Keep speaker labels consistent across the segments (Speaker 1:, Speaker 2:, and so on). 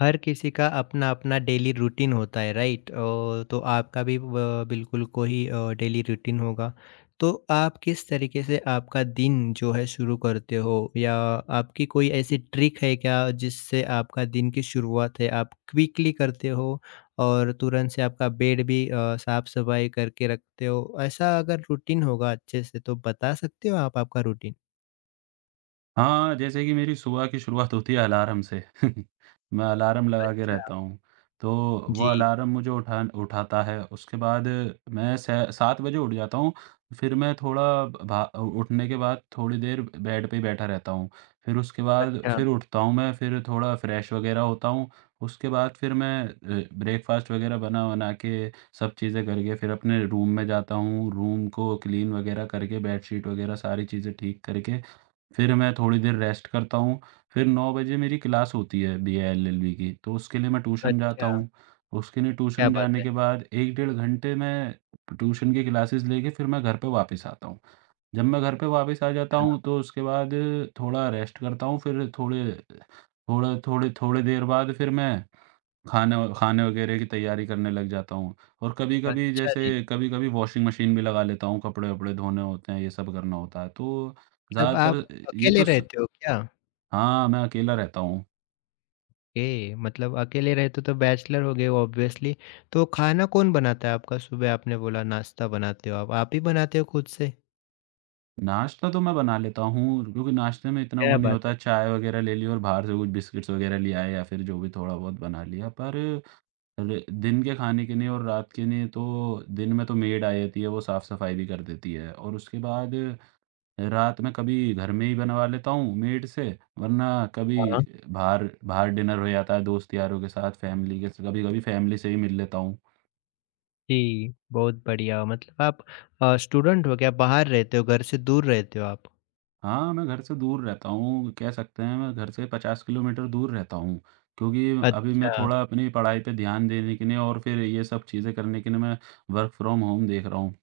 Speaker 1: हर किसी का अपना-अपना डेली रूटीन होता है, राइट? तो आपका भी ब बिल्कुल कोई डेली रूटीन होगा। तो आप किस तरीके से आपका दिन जो है शुरू करते हो या आपकी कोई ऐसी ट्रिक है क्या जिससे आपका दिन की शुरुआत है आप क्विकली करते हो और तुरंत से आपका बेड भी साफ-सफाई करके रखते हो? ऐसा अगर रूटीन होगा अच्छे से तो बता सकते हो आप आपका रूटीन?
Speaker 2: हाँ, जैसे कि मेरी सुबह की शुरुआत होती है अलार्म से। मैं अलार्म लगा के
Speaker 1: अच्छा।
Speaker 2: रहता हूँ, तो वो
Speaker 1: जी।
Speaker 2: अलार्म मुझे उठा उठाता है। उसके बाद मैं स 7 बजे उठ जाता हूँ, फिर मैं थोड़ा भा उठने के बाद थोड़ी देर बेड पे ही बैठा रहता हूँ। फिर उसके बाद
Speaker 1: अच्छा।
Speaker 2: फिर उठता हूँ मैं, फिर थोड़ा फ्रेश वगैरह होता हूँ। उसके बाद फिर मैं ब्रेकफ़ास्ट वगैरह बना-वना के सब चीज़ें करके फिर अपने रूम में जाता हूँ। रूम को क्लीन वगैरह करके बेडशीट वगैरह सारी चीज़ें ठीक करके फिर मैं थोड़ी देर रेस्ट करता हूँ, फिर 9 बजे मेरी क्लास होती है बीएएलएलबी की, तो उसके लिए मैं ट्यूशन
Speaker 1: अच्छा।
Speaker 2: जाता हूँ। उसके लिए
Speaker 1: क्या
Speaker 2: ट्यूशन
Speaker 1: बात
Speaker 2: जाने
Speaker 1: है!
Speaker 2: के बाद 1 डेढ़ घंटे मैं ट्यूशन की क्लासेस लेके फिर मैं घर पे वापस आता हूँ। जब मैं घर पे वापस आ जाता
Speaker 1: अच्छा।
Speaker 2: हूँ तो उसके बाद थोड़ा रेस्ट करता हूँ, फिर थोड़े थोड़े थोड़े थोड़ी देर बाद फिर मैं खाना खाने वगैरह की तैयारी करने लग जाता हूँ, और कभी-कभी,
Speaker 1: अच्छा जी।
Speaker 2: जैसे कभी-कभी वॉशिंग मशीन भी लगा लेता हूँ, कपड़े-वपड़े धोने होते हैं, ये सब करना होता है। तो
Speaker 1: मतलब
Speaker 2: ज़्यादातर।
Speaker 1: आप
Speaker 2: ये
Speaker 1: अकेले
Speaker 2: तो। स
Speaker 1: रहते हो क्या?
Speaker 2: हाँ, मैं अकेला रहता हूँ।
Speaker 1: ओके, मतलब अकेले रहते हो तो बैचलर हो गए ऑब्वियसली। तो खाना कौन बनाता है आपका? सुबह आपने बोला नाश्ता बनाते हो आप। आप ही बनाते हो खुद से?
Speaker 2: नाश्ता तो मैं बना लेता हूँ क्योंकि नाश्ते में इतना वो
Speaker 1: क्या
Speaker 2: नहीं
Speaker 1: बात
Speaker 2: होता
Speaker 1: है!
Speaker 2: है, चाय वगैरह ले ली, और बाहर से कुछ बिस्किट्स वगैरह ले आए, या फिर जो भी थोड़ा-बहुत बना लिया। पर र दिन के खाने के लिए और रात के लिए तो दिन में तो मेड आ जाती है, वो साफ़-सफाई भी कर देती है और उसके बाद रात में कभी घर में ही बनवा लेता हूँ मेड से, वरना कभी
Speaker 1: हाँ।
Speaker 2: बाहर बाहर डिनर हो जाता है दोस्त यारों के साथ, फैमिली के कभी-कभी फैमिली से ही मिल लेता हूँ।
Speaker 1: जी, बहुत बढ़िया। मतलब आप स्टूडेंट हो क्या? बाहर रहते हो, घर से दूर रहते हो आप?
Speaker 2: हाँ, मैं घर से दूर रहता हूँ, कह सकते हैं मैं घर से 50 किलोमीटर दूर रहता हूँ, क्योंकि अभी मैं
Speaker 1: अच्छा।
Speaker 2: थोड़ा अपनी पढ़ाई पे ध्यान देने के लिए, और फिर ये सब चीज़ें करने के लिए मैं वर्क फ्रॉम होम देख रहा हूँ।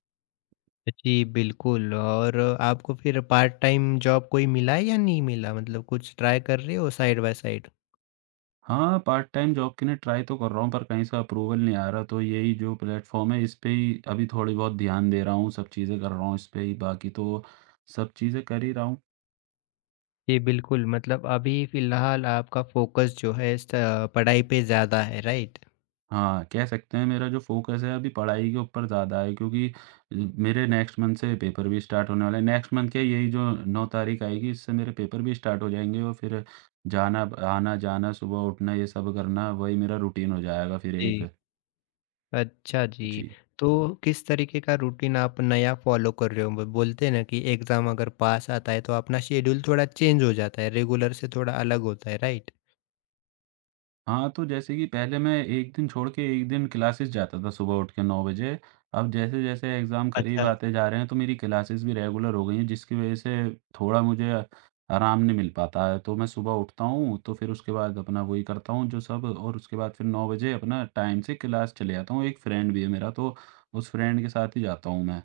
Speaker 1: जी बिल्कुल। और आपको फिर पार्ट टाइम जॉब कोई मिला है या नहीं मिला? मतलब कुछ ट्राई कर रहे हो साइड बाय साइड?
Speaker 2: हाँ, पार्ट टाइम जॉब के लिए ट्राई तो कर रहा हूँ, पर कहीं से अप्रूवल नहीं आ रहा, तो यही जो प्लेटफ़ॉर्म है, इस पे ही अभी थोड़ी बहुत ध्यान दे रहा हूँ, सब चीज़ें कर रहा हूँ इस पे ही, बाकी तो सब चीज़ें कर ही रहा हूँ।
Speaker 1: जी, बिल्कुल। मतलब अभी फ़िलहाल आपका फ़ोकस जो है स पढ़ाई पे ज़्यादा है, राइट?
Speaker 2: हाँ, कह सकते हैं मेरा जो फ़ोकस है अभी पढ़ाई के ऊपर ज़्यादा है, क्योंकि ल मेरे नेक्स्ट मंथ से पेपर भी स्टार्ट होने वाले हैं। नेक्स्ट मंथ क्या, यही जो 9 तारीख आएगी, इससे मेरे पेपर भी स्टार्ट हो जाएँगे, और फिर जाना ब आना-जाना, सुबह उठना, ये सब करना, वही मेरा रूटीन हो जाएगा फिर
Speaker 1: जी।
Speaker 2: एक।
Speaker 1: अच्छा जी।
Speaker 2: जी।
Speaker 1: तो किस तरीके का रूटीन आप नया फ़ॉलो कर रहे हो? ब बोलते हैं ना कि एग्ज़ाम अगर पास आता है तो अपना शेड्यूल थोड़ा चेंज हो जाता है, रेगुलर से थोड़ा अलग होता है, राइट?
Speaker 2: हाँ, तो जैसे कि पहले मैं 1 दिन छोड़ के 1 दिन क्लासेस जाता था सुबह उठ के 9 बजे। अब जैसे-जैसे एग्ज़ाम करीब
Speaker 1: अच्छा।
Speaker 2: आते जा रहे हैं, तो मेरी क्लासेस भी रेगुलर हो गई हैं, जिसकी वज़ह से थोड़ा मुझे आराम नहीं मिल पाता है। तो मैं सुबह उठता हूँ, तो फिर उसके बाद अपना वही करता हूँ जो सब, और उसके बाद फिर 9 बजे अपना टाइम से क्लास चले जाता हूँ। एक फ्रेंड भी है मेरा, तो उस फ्रेंड के साथ ही जाता हूँ मैं।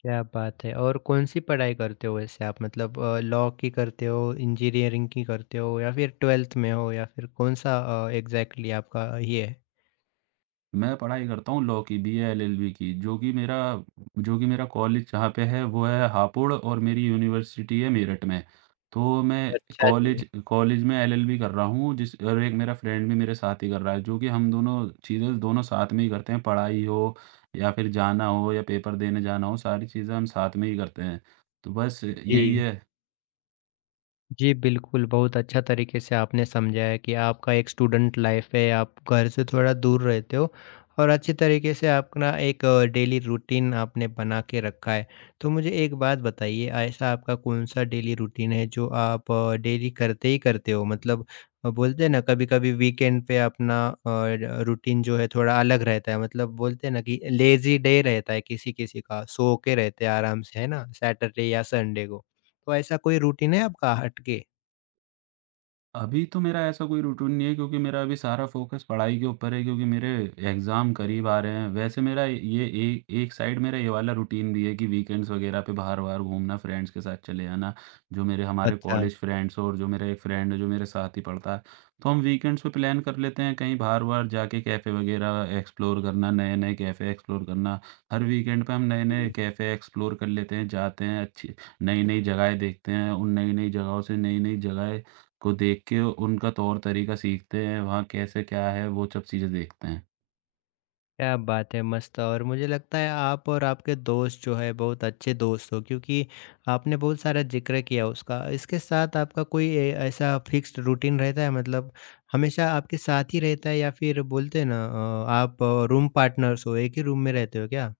Speaker 1: क्या बात है। और कौन-सी पढ़ाई करते हो वैसे आप? मतलब लॉ की करते हो, इंजीनियरिंग की करते हो या फिर 12th में हो या फिर कौन-सा एग्ज़ैक्टली आपका ये है?
Speaker 2: मैं पढ़ाई करता हूँ लॉ की, बीए एलएलबी की, जो कि मेरा कॉलेज जहाँ पे है वो है हापुड़, और मेरी यूनिवर्सिटी है मेरठ में। तो मैं
Speaker 1: अच्छा जी।
Speaker 2: कॉलेज कॉलेज में एलएलबी कर रहा हूँ जिस, और एक मेरा फ्रेंड भी मेरे साथ ही कर रहा है, जो कि हम दोनों चीज़ें दोनों साथ में ही करते हैं, पढ़ाई हो या फिर जाना हो या पेपर देने जाना हो, सारी चीज़ें हम साथ में ही करते हैं। तो बस यही
Speaker 1: जी।
Speaker 2: है।
Speaker 1: जी, बिल्कुल, बहुत अच्छा तरीके से आपने समझाया कि आपका एक स्टूडेंट लाइफ़ है, आप घर से थोड़ा दूर रहते हो और अच्छे तरीके से अपना एक डेली रूटीन आपने बना के रखा है। तो मुझे एक बात बताइए, ऐसा आपका कौन-सा डेली रूटीन है जो आप डेली करते ही करते हो? मतलब बोलते हैं ना कभी-कभी वीकेंड पे अपना अ, र रूटीन जो है थोड़ा अलग रहता है, मतलब बोलते हैं ना कि लेज़ी डे रहता है किसी-किसी का, सो के रहते हैं आराम से, है ना? सैटरडे या संडे को। तो ऐसा कोई रूटीन है आपका हटके?
Speaker 2: अभी तो मेरा ऐसा कोई रूटीन नहीं है, क्योंकि मेरा अभी सारा फ़ोकस पढ़ाई के ऊपर है, क्योंकि मेरे एग्ज़ाम करीब आ रहे हैं। वैसे मेरा ये ए एक साइड मेरा ये वाला रूटीन भी है कि वीकेंड्स वग़ैरह पे बाहर-वाहर घूमना, फ्रेंड्स के साथ चले जाना। जो मेरे हमारे
Speaker 1: अच्छा।
Speaker 2: कॉलेज फ्रेंड्स, और जो मेरा एक फ्रेंड है जो मेरे साथ ही पढ़ता है, तो हम वीकेंड्स पे प्लान कर लेते हैं कहीं बाहर-वाहर जाके कैफ़े वग़ैरह एक्सप्लोर करना, नए-नए कैफ़े एक्सप्लोर करना। हर वीकेंड पे हम नए-नए
Speaker 1: जी।
Speaker 2: कैफ़े एक्सप्लोर कर लेते हैं, जाते हैं, अच्छी नई-नई जगहें देखते हैं। उन नई-नई जगहों से नई-नई जगहें को देख के उनका तौर तरीका सीखते हैं, वहाँ कैसे क्या है वो सब चीज़ें देखते हैं।
Speaker 1: क्या बात है, मस्त। और मुझे लगता है आप और आपके दोस्त जो है बहुत अच्छे दोस्त हो क्योंकि आपने बहुत सारा ज़िक्र किया उसका। इसके साथ आपका कोई ए ऐसा फिक्स्ड रूटीन रहता है मतलब हमेशा आपके साथ ही रहता है या फिर बोलते हैं ना आप रूम पार्टनर्स हो, एक ही रूम में रहते हो क्या?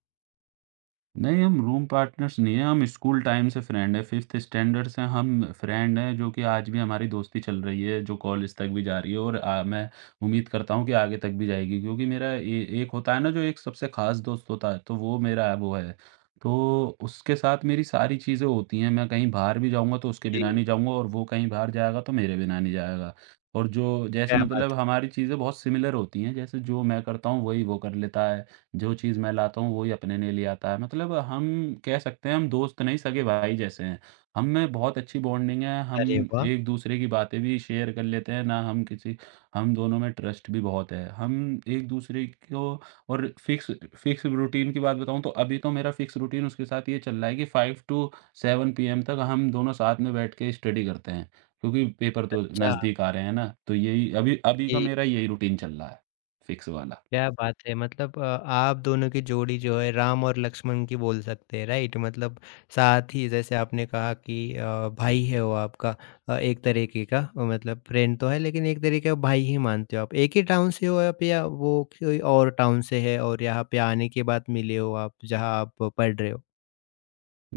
Speaker 2: नहीं, हम रूम पार्टनर्स नहीं हैं, हम स्कूल टाइम से फ्रेंड हैं, फ़िफ्थ स्टैंडर्ड से हम फ्रेंड हैं, जो कि आज भी हमारी दोस्ती चल रही है, जो कॉलेज तक भी जा रही है, और मैं उम्मीद करता हूँ कि आगे तक भी जाएगी। क्योंकि मेरा ए एक होता है ना, जो एक सबसे ख़ास दोस्त होता है, तो वो मेरा है, वो है। तो उसके साथ मेरी सारी चीज़ें होती हैं, मैं कहीं बाहर भी जाऊँगा, तो उसके बिना
Speaker 1: जी।
Speaker 2: नहीं जाऊँगा, और वो कहीं बाहर जाएगा, तो मेरे बिना नहीं जाएगा। और जो जैसे
Speaker 1: क्या
Speaker 2: मतलब
Speaker 1: बात है!
Speaker 2: हमारी चीज़ें बहुत सिमिलर होती हैं, जैसे जो मैं करता हूँ, वही वो कर लेता है। जो चीज़ मैं लाता हूँ वही अपने लिए ले आता है। मतलब हम कह सकते हैं हम दोस्त नहीं, सगे-भाई जैसे हैं। हम में बहुत अच्छी बॉन्डिंग है,
Speaker 1: अरे
Speaker 2: हम
Speaker 1: वाह!
Speaker 2: एक-दूसरे की बातें भी शेयर कर लेते हैं, ना हम किसी। हम दोनों में ट्रस्ट भी बहुत है। हम एक-दूसरे को। और फिक्स फिक्स रूटीन की बात बताऊँ, तो अभी तो मेरा फिक्स रूटीन उसके साथ ये चल रहा है कि 5 टू 7 पीएम तक हम दोनों साथ में बैठ के स्टडी करते हैं, क्योंकि पेपर तो
Speaker 1: अच्छा।
Speaker 2: नज़दीक आ रहे हैं ना, तो यही अभी अभी का
Speaker 1: जी।
Speaker 2: मेरा यही रूटीन चल रहा है, फिक्स वाला।
Speaker 1: क्या बात है! मतलब आप दोनों की जोड़ी जो है राम और लक्ष्मण की बोल सकते हैं, राइट? मतलब साथ ही जैसे आपने कहा कि भाई है वो आपका, एक तरीके का, मतलब फ्रेंड तो है लेकिन एक तरीके का भाई ही मानते हो आप। एक ही टाउन से हो आप या वो कोई और टाउन से है और यहाँ पे आने के बाद मिले हो आप जहाँ आप पढ़ रहे हो?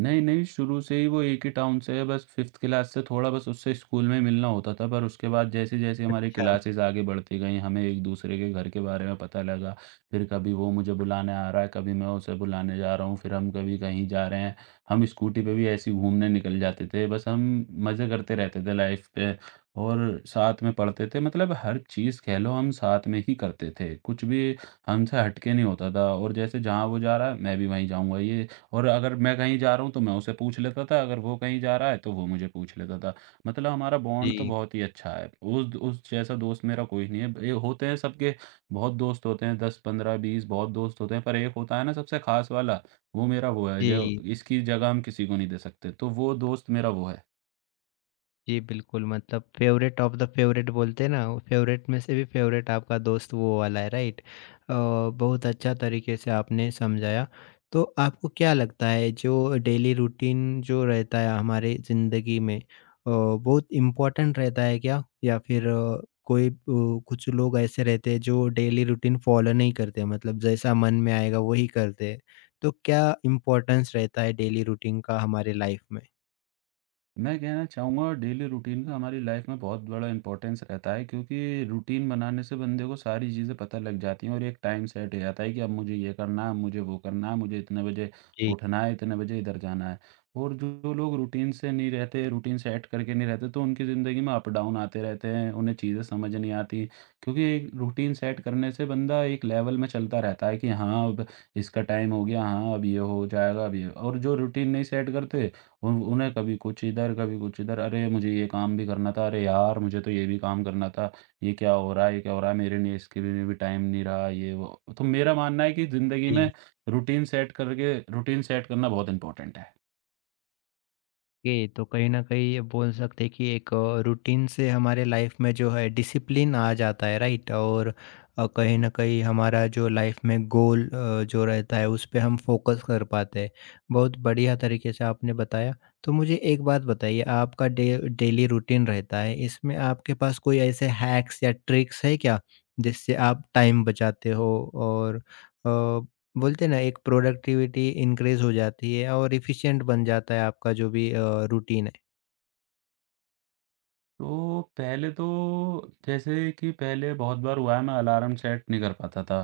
Speaker 2: नहीं, नहीं, शुरू से ही वो एक ही टाउन से है, बस 5th क्लास से थोड़ा बस उससे स्कूल में मिलना होता था, पर उसके बाद जैसे-जैसे हमारी
Speaker 1: अच्छा।
Speaker 2: क्लासेज़ आगे बढ़ती गईं, हमें एक-दूसरे के घर के बारे में पता लगा। फिर कभी वो मुझे बुलाने आ रहा है, कभी मैं उसे बुलाने जा रहा हूँ, फिर हम कभी कहीं जा रहे हैं। हम स्कूटी पे भी ऐसे ही घूमने निकल जाते थे, बस हम मज़े करते रहते थे लाइफ़ पे, और साथ में पढ़ते थे, मतलब हर चीज़ कह लो हम साथ में ही करते थे, कुछ भी हमसे हट के नहीं होता था, और जैसे जहाँ वो जा रहा है, मैं भी वहीं जाऊँगा। ये। और अगर मैं कहीं जा रहा हूँ तो मैं उसे पूछ लेता था, अगर वो कहीं जा रहा है तो वो मुझे पूछ लेता था। मतलब हमारा बॉन्ड तो
Speaker 1: जी।
Speaker 2: बहुत ही अच्छा है। उस जैसा दोस्त मेरा कोई नहीं है। ये होते हैं सबके, बहुत दोस्त होते हैं, 10, 15, 20 बहुत दोस्त होते हैं, पर एक होता है ना सबसे खास वाला, वो मेरा वो है, जो
Speaker 1: जी।
Speaker 2: इसकी जगह हम किसी को नहीं दे सकते। तो वो दोस्त मेरा वो है।
Speaker 1: जी, बिल्कुल, मतलब फेवरेट ऑफ द फेवरेट बोलते हैं ना, वो फेवरेट में से भी फेवरेट आपका दोस्त वो वाला है, राइट? बहुत अच्छा तरीके से आपने समझाया। तो आपको क्या लगता है जो डेली रूटीन जो रहता है हमारे ज़िंदगी में बहुत इम्पोर्टेंट रहता है क्या? या फिर कुछ लोग ऐसे रहते हैं जो डेली रूटीन फॉलो नहीं करते, मतलब जैसा मन में आएगा वही करते हैं। तो क्या इम्पोर्टेंस रहता है डेली रूटीन का हमारे लाइफ में?
Speaker 2: मैं कहना चाहूँगा डेली रूटीन का हमारी लाइफ में बहुत बड़ा इम्पोर्टेंस रहता है, क्योंकि रूटीन बनाने से बंदे को सारी चीज़ें पता लग जाती हैं, और एक टाइम सेट हो जाता है कि अब मुझे ये करना है, अब मुझे वो करना है, मुझे इतने बजे
Speaker 1: जी।
Speaker 2: उठना है, इतने बजे इधर जाना है। और जो जो लोग रूटीन से नहीं रहते, रूटीन सेट करके नहीं रहते, तो उनकी ज़िंदगी में अप डाउन आते रहते हैं, उन्हें चीज़ें समझ नहीं आती। क्योंकि एक रूटीन सेट करने से बंदा एक लेवल में चलता रहता है कि हाँ, अब इसका टाइम हो गया, हाँ, अब ये हो जाएगा, अब ये। और जो रूटीन नहीं सेट करते, उन उन्हें कभी कुछ इधर, कभी कुछ इधर, "अरे! मुझे ये काम भी करना था। अरे यार! मुझे तो ये भी काम करना था। ये क्या हो रहा है? ये क्या हो रहा है? "मेरे लिए इसके लिए भी टाइम नहीं रहा।" ये वो, तो मेरा मानना है कि ज़िंदगी
Speaker 1: जी।
Speaker 2: में रूटीन सेट करके रूटीन सेट करना बहुत इम्पोर्टेंट है।
Speaker 1: ओके, तो कहीं ना कहीं ये बोल सकते हैं कि एक रूटीन से हमारे लाइफ में जो है डिसिप्लिन आ जाता है, राइट? और कहीं ना कहीं हमारा जो लाइफ में गोल जो रहता है उस पे हम फोकस कर पाते हैं। बहुत बढ़िया तरीके से आपने बताया। तो मुझे एक बात बताइए, आपका डे डेली रूटीन रहता है, इसमें आपके पास कोई ऐसे हैक्स या ट्रिक्स है क्या जिससे आप टाइम बचाते हो और बोलते हैं ना एक प्रोडक्टिविटी इंक्रीज हो जाती है और एफिशिएंट बन जाता है आपका जो भी रूटीन है।
Speaker 2: तो पहले तो, जैसे कि पहले बहुत बार हुआ है, मैं अलार्म सेट नहीं कर पाता था,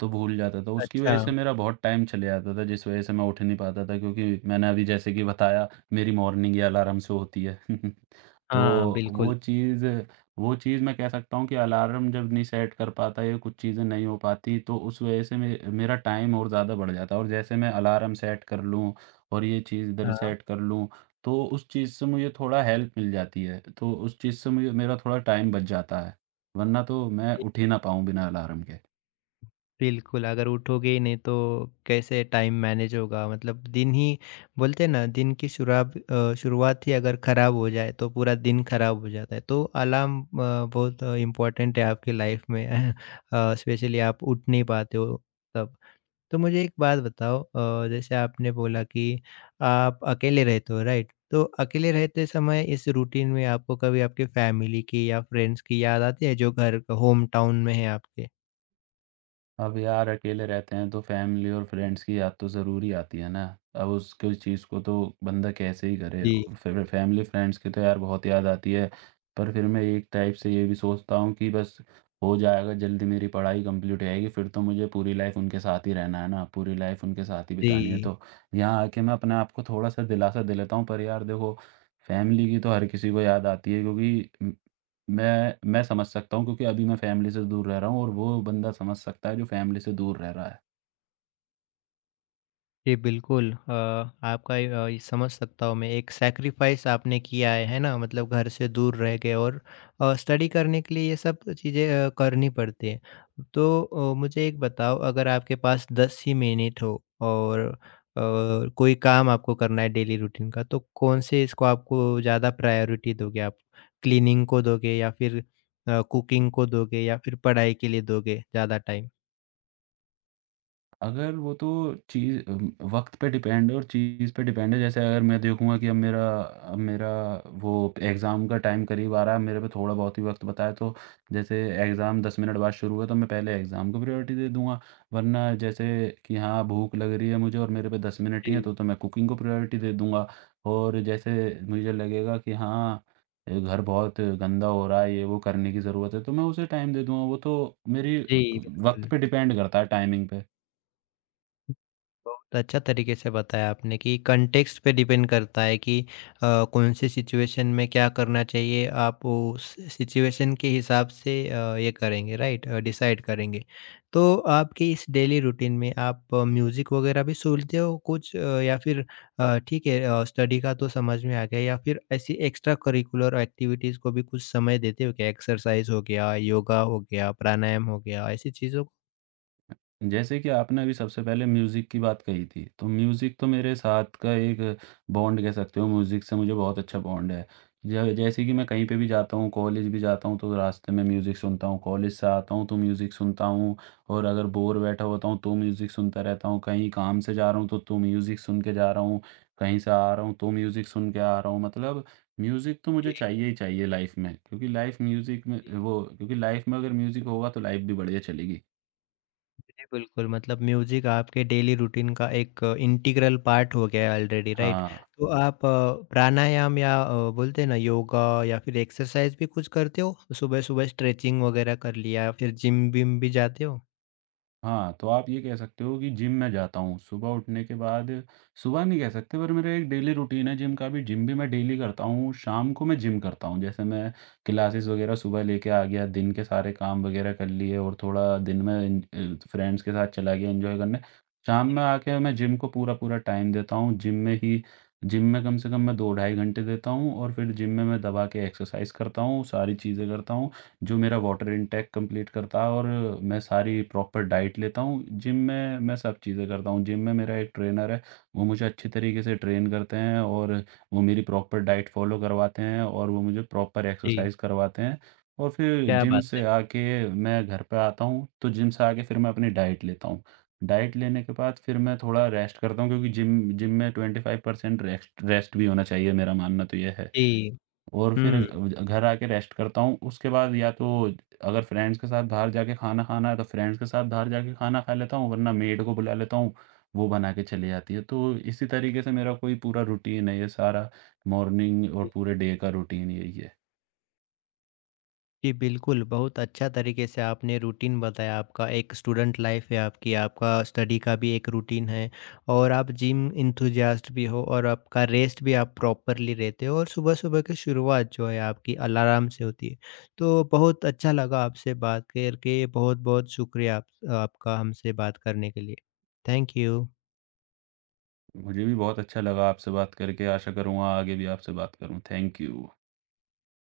Speaker 2: तो भूल जाता था। उसकी
Speaker 1: अच्छा।
Speaker 2: वज़ह से मेरा बहुत टाइम चले जाता था, जिस वज़ह से मैं उठ नहीं पाता था, क्योंकि मैंने अभी जैसे कि बताया, मेरी मॉर्निंग ही अलार्म से होती है।
Speaker 1: हाँ,
Speaker 2: तो
Speaker 1: बिल्कुल।
Speaker 2: वो चीज़ मैं कह सकता हूँ कि अलार्म जब नहीं सेट कर पाता या कुछ चीज़ें नहीं हो पाती, तो उस वज़ह से मे मेरा टाइम और ज़्यादा बढ़ जाता है। और जैसे मैं अलार्म सेट कर लूँ और ये चीज़ इधर
Speaker 1: हाँ।
Speaker 2: सेट कर लूँ, तो उस चीज़ से मुझे थोड़ा हेल्प मिल जाती है। तो उस चीज़ से मुझे मेरा थोड़ा टाइम बच जाता है। वरना तो मैं
Speaker 1: ये
Speaker 2: उठ ही ना पाऊँ बिना अलार्म के।
Speaker 1: बिल्कुल, अगर उठोगे ही नहीं तो कैसे टाइम मैनेज होगा? मतलब दिन ही बोलते हैं ना, दिन की शुरुआत ही अगर खराब हो जाए तो पूरा दिन खराब हो जाता है। तो अलार्म बहुत इम्पोर्टेंट है आपकी लाइफ़ में। स्पेशली आप उठ नहीं पाते हो तब। तो मुझे एक बात बताओ, जैसे आपने बोला कि आप अकेले रहते हो, राइट? तो अकेले रहते समय इस रूटीन में आपको कभी आपके फैमिली की या फ्रेंड्स की याद आती है जो घर, होम टाउन में है आपके?
Speaker 2: अब यार, अकेले रहते हैं तो फैमिली और फ्रेंड्स की याद तो ज़रूरी आती है ना। अब उस कोई चीज़ को तो बंदा कैसे ही करे।
Speaker 1: जी।
Speaker 2: फे फैमिली फ्रेंड्स की तो यार बहुत याद आती है। पर फिर मैं एक टाइप से ये भी सोचता हूँ कि बस हो जाएगा, जल्दी मेरी पढ़ाई कंप्लीट हो जाएगी, फिर तो मुझे पूरी लाइफ उनके साथ ही रहना है ना, पूरी लाइफ उनके साथ ही बितानी है।
Speaker 1: जी।
Speaker 2: तो यहाँ आके मैं अपने आप को थोड़ा-सा दिलासा दे लेता हूँ। पर यार देखो, फैमिली की तो हर किसी को याद आती है, क्योंकि मैं समझ सकता हूँ। क्योंकि अभी मैं फैमिली से दूर रह रहा हूँ और वो बंदा समझ सकता है जो फैमिली से दूर रह रहा है।
Speaker 1: जी, बिल्कुल। आपका ये, ये समझ सकता हूँ मैं, एक सैक्रिफाइस आपने किया है ना? मतलब घर से दूर रह के और स्टडी करने के लिए ये सब चीज़ें करनी पड़ती हैं। तो मुझे एक बताओ, अगर आपके पास 10 ही मिनट हो और कोई काम आपको करना है डेली रूटीन का, तो कौन से इसको आपको ज़्यादा प्रायोरिटी दोगे आप? क्लीनिंग को दोगे या फिर कुकिंग को दोगे या फिर पढ़ाई के लिए दोगे ज़्यादा टाइम?
Speaker 2: अगर वो तो चीज़ वक़्त पे डिपेंड है और चीज़ पे डिपेंड है। जैसे अगर मैं देखूँगा कि अब मेरा वो एग्ज़ाम का टाइम करीब आ रहा है, मेरे पे थोड़ा बहुत ही वक़्त बचा है, तो जैसे एग्ज़ाम 10 मिनट बाद शुरू है, तो मैं पहले एग्ज़ाम को प्रायोरिटी दे दूँगा। वरना जैसे कि हाँ, भूख लग रही है मुझे और मेरे पे 10 मिनट ही हैं,
Speaker 1: जी।
Speaker 2: तो मैं कुकिंग को प्रायोरिटी दे दूँगा। और जैसे मुझे लगेगा कि हाँ, ये घर बहुत गंदा हो रहा है, ये वो करने की ज़रूरत है, तो मैं उसे टाइम दे दूँगा। वो तो मेरी
Speaker 1: जी,
Speaker 2: वक़्त
Speaker 1: बिल्कुल।
Speaker 2: पे डिपेंड करता है, टाइमिंग पे।
Speaker 1: बहुत अच्छा तरीके से बताया आपने कि कंटेक्स्ट पे डिपेंड करता है कि कौन सी सिचुएशन में क्या करना चाहिए, आप उस सिचुएशन के हिसाब से ये करेंगे, राइट? डिसाइड करेंगे। तो आपके इस डेली रूटीन में आप म्यूजिक वगैरह भी सुनते हो कुछ? या फिर ठीक है स्टडी का तो समझ में आ गया, या फिर ऐसी एक्स्ट्रा करिकुलर एक्टिविटीज को भी कुछ समय देते हो क्या? एक्सरसाइज हो गया, योगा हो गया, प्राणायाम हो गया, ऐसी चीजों
Speaker 2: जैसे कि आपने अभी सबसे पहले म्यूज़िक की बात कही थी, तो म्यूज़िक तो मेरे साथ का एक बॉन्ड कह सकते हो। म्यूज़िक से मुझे बहुत अच्छा बॉन्ड है। ज जैसे कि मैं कहीं पे भी जाता हूँ, कॉलेज भी जाता हूँ, तो रास्ते में म्यूज़िक सुनता हूँ। कॉलेज से आता हूँ तो म्यूज़िक सुनता हूँ। और अगर बोर बैठा होता हूँ तो म्यूज़िक सुनता रहता हूँ। कहीं काम से जा रहा हूँ तो म्यूज़िक सुन के जा रहा हूँ। कहीं से आ रहा हूँ तो म्यूज़िक सुन के आ रहा हूँ। मतलब म्यूज़िक तो
Speaker 1: को?
Speaker 2: मुझे चाहिए ही चाहिए लाइफ़ में, क्योंकि लाइफ़ में अगर म्यूज़िक होगा तो लाइफ़ भी बढ़िया चलेगी।
Speaker 1: जी, बिल्कुल। मतलब म्यूजिक आपके डेली रूटीन का एक इंटीग्रल पार्ट हो गया है ऑलरेडी, राइट?
Speaker 2: हाँ।
Speaker 1: तो आप प्राणायाम या बोलते हैं ना योगा या फिर एक्सरसाइज भी कुछ करते हो? सुबह सुबह स्ट्रेचिंग वगैरह कर लिया, फिर जिम विम भी जाते हो?
Speaker 2: हाँ, तो आप ये कह सकते हो कि जिम मैं जाता हूँ। सुबह उठने के बाद, सुबह नहीं कह सकते, पर मेरा एक डेली रूटीन है जिम का भी। जिम भी मैं डेली करता हूँ। शाम को मैं जिम करता हूँ। जैसे मैं क्लासेस वगैरह सुबह लेके आ गया, दिन के सारे काम वगैरह कर लिए और थोड़ा दिन में फ्रेंड्स के साथ चला गया एन्जॉय करने। शाम में आके मैं जिम को पूरा-पूरा टाइम देता हूँ। जिम में कम से कम मैं 2 ढाई घंटे देता हूँ और फिर जिम में मैं दबा के एक्सरसाइज़ करता हूँ, सारी चीज़ें करता हूँ। जो मेरा वाटर इनटेक कंप्लीट करता है और मैं सारी प्रॉपर डाइट लेता हूँ। जिम में मैं सब चीज़ें करता हूँ। जिम में मेरा एक ट्रेनर है, वो मुझे अच्छे तरीके से ट्रेन करते हैं और वो मेरी प्रॉपर डाइट फॉलो करवाते हैं और वो मुझे प्रॉपर
Speaker 1: जी।
Speaker 2: एक्सरसाइज़ करवाते हैं। और फिर
Speaker 1: क्या
Speaker 2: जिम
Speaker 1: बात
Speaker 2: से
Speaker 1: है।
Speaker 2: आके मैं घर पे आता हूँ, तो जिम से आके फिर मैं अपनी डाइट लेता हूँ। डाइट लेने के बाद फिर मैं थोड़ा रेस्ट करता हूँ, क्योंकि जिम जिम में 25% रेस्ट रेस्ट भी होना चाहिए, मेरा मानना तो ये है।
Speaker 1: जी।
Speaker 2: और फिर
Speaker 1: हम्म।
Speaker 2: घर आके रेस्ट करता हूँ। उसके बाद या तो, अगर फ्रेंड्स के साथ बाहर जाके खाना खाना है, तो फ्रेंड्स के साथ बाहर जाके खाना खा लेता हूँ, वरना मेड को बुला लेता हूँ, वो बना के चली जाती है। तो इसी तरीके से मेरा कोई पूरा रूटीन है। ये सारा मॉर्निंग और पूरे डे का रूटीन यही है।
Speaker 1: जी, बिल्कुल, बहुत अच्छा तरीके से आपने रूटीन बताया। आपका एक स्टूडेंट लाइफ है आपकी, आपका स्टडी का भी एक रूटीन है और आप जिम एंथुसियास्ट भी हो और आपका रेस्ट भी आप प्रॉपरली लेते हो और सुबह-सुबह की शुरुआत जो है आपकी अलार्म से होती है। तो बहुत अच्छा लगा आपसे बात करके, बहुत-बहुत शुक्रिया आप, आपका हमसे बात करने के लिए। Thank you.
Speaker 2: मुझे भी बहुत अच्छा लगा आपसे बात करके, आशा करूँगा आगे भी आपसे बात करूँ। Thank you.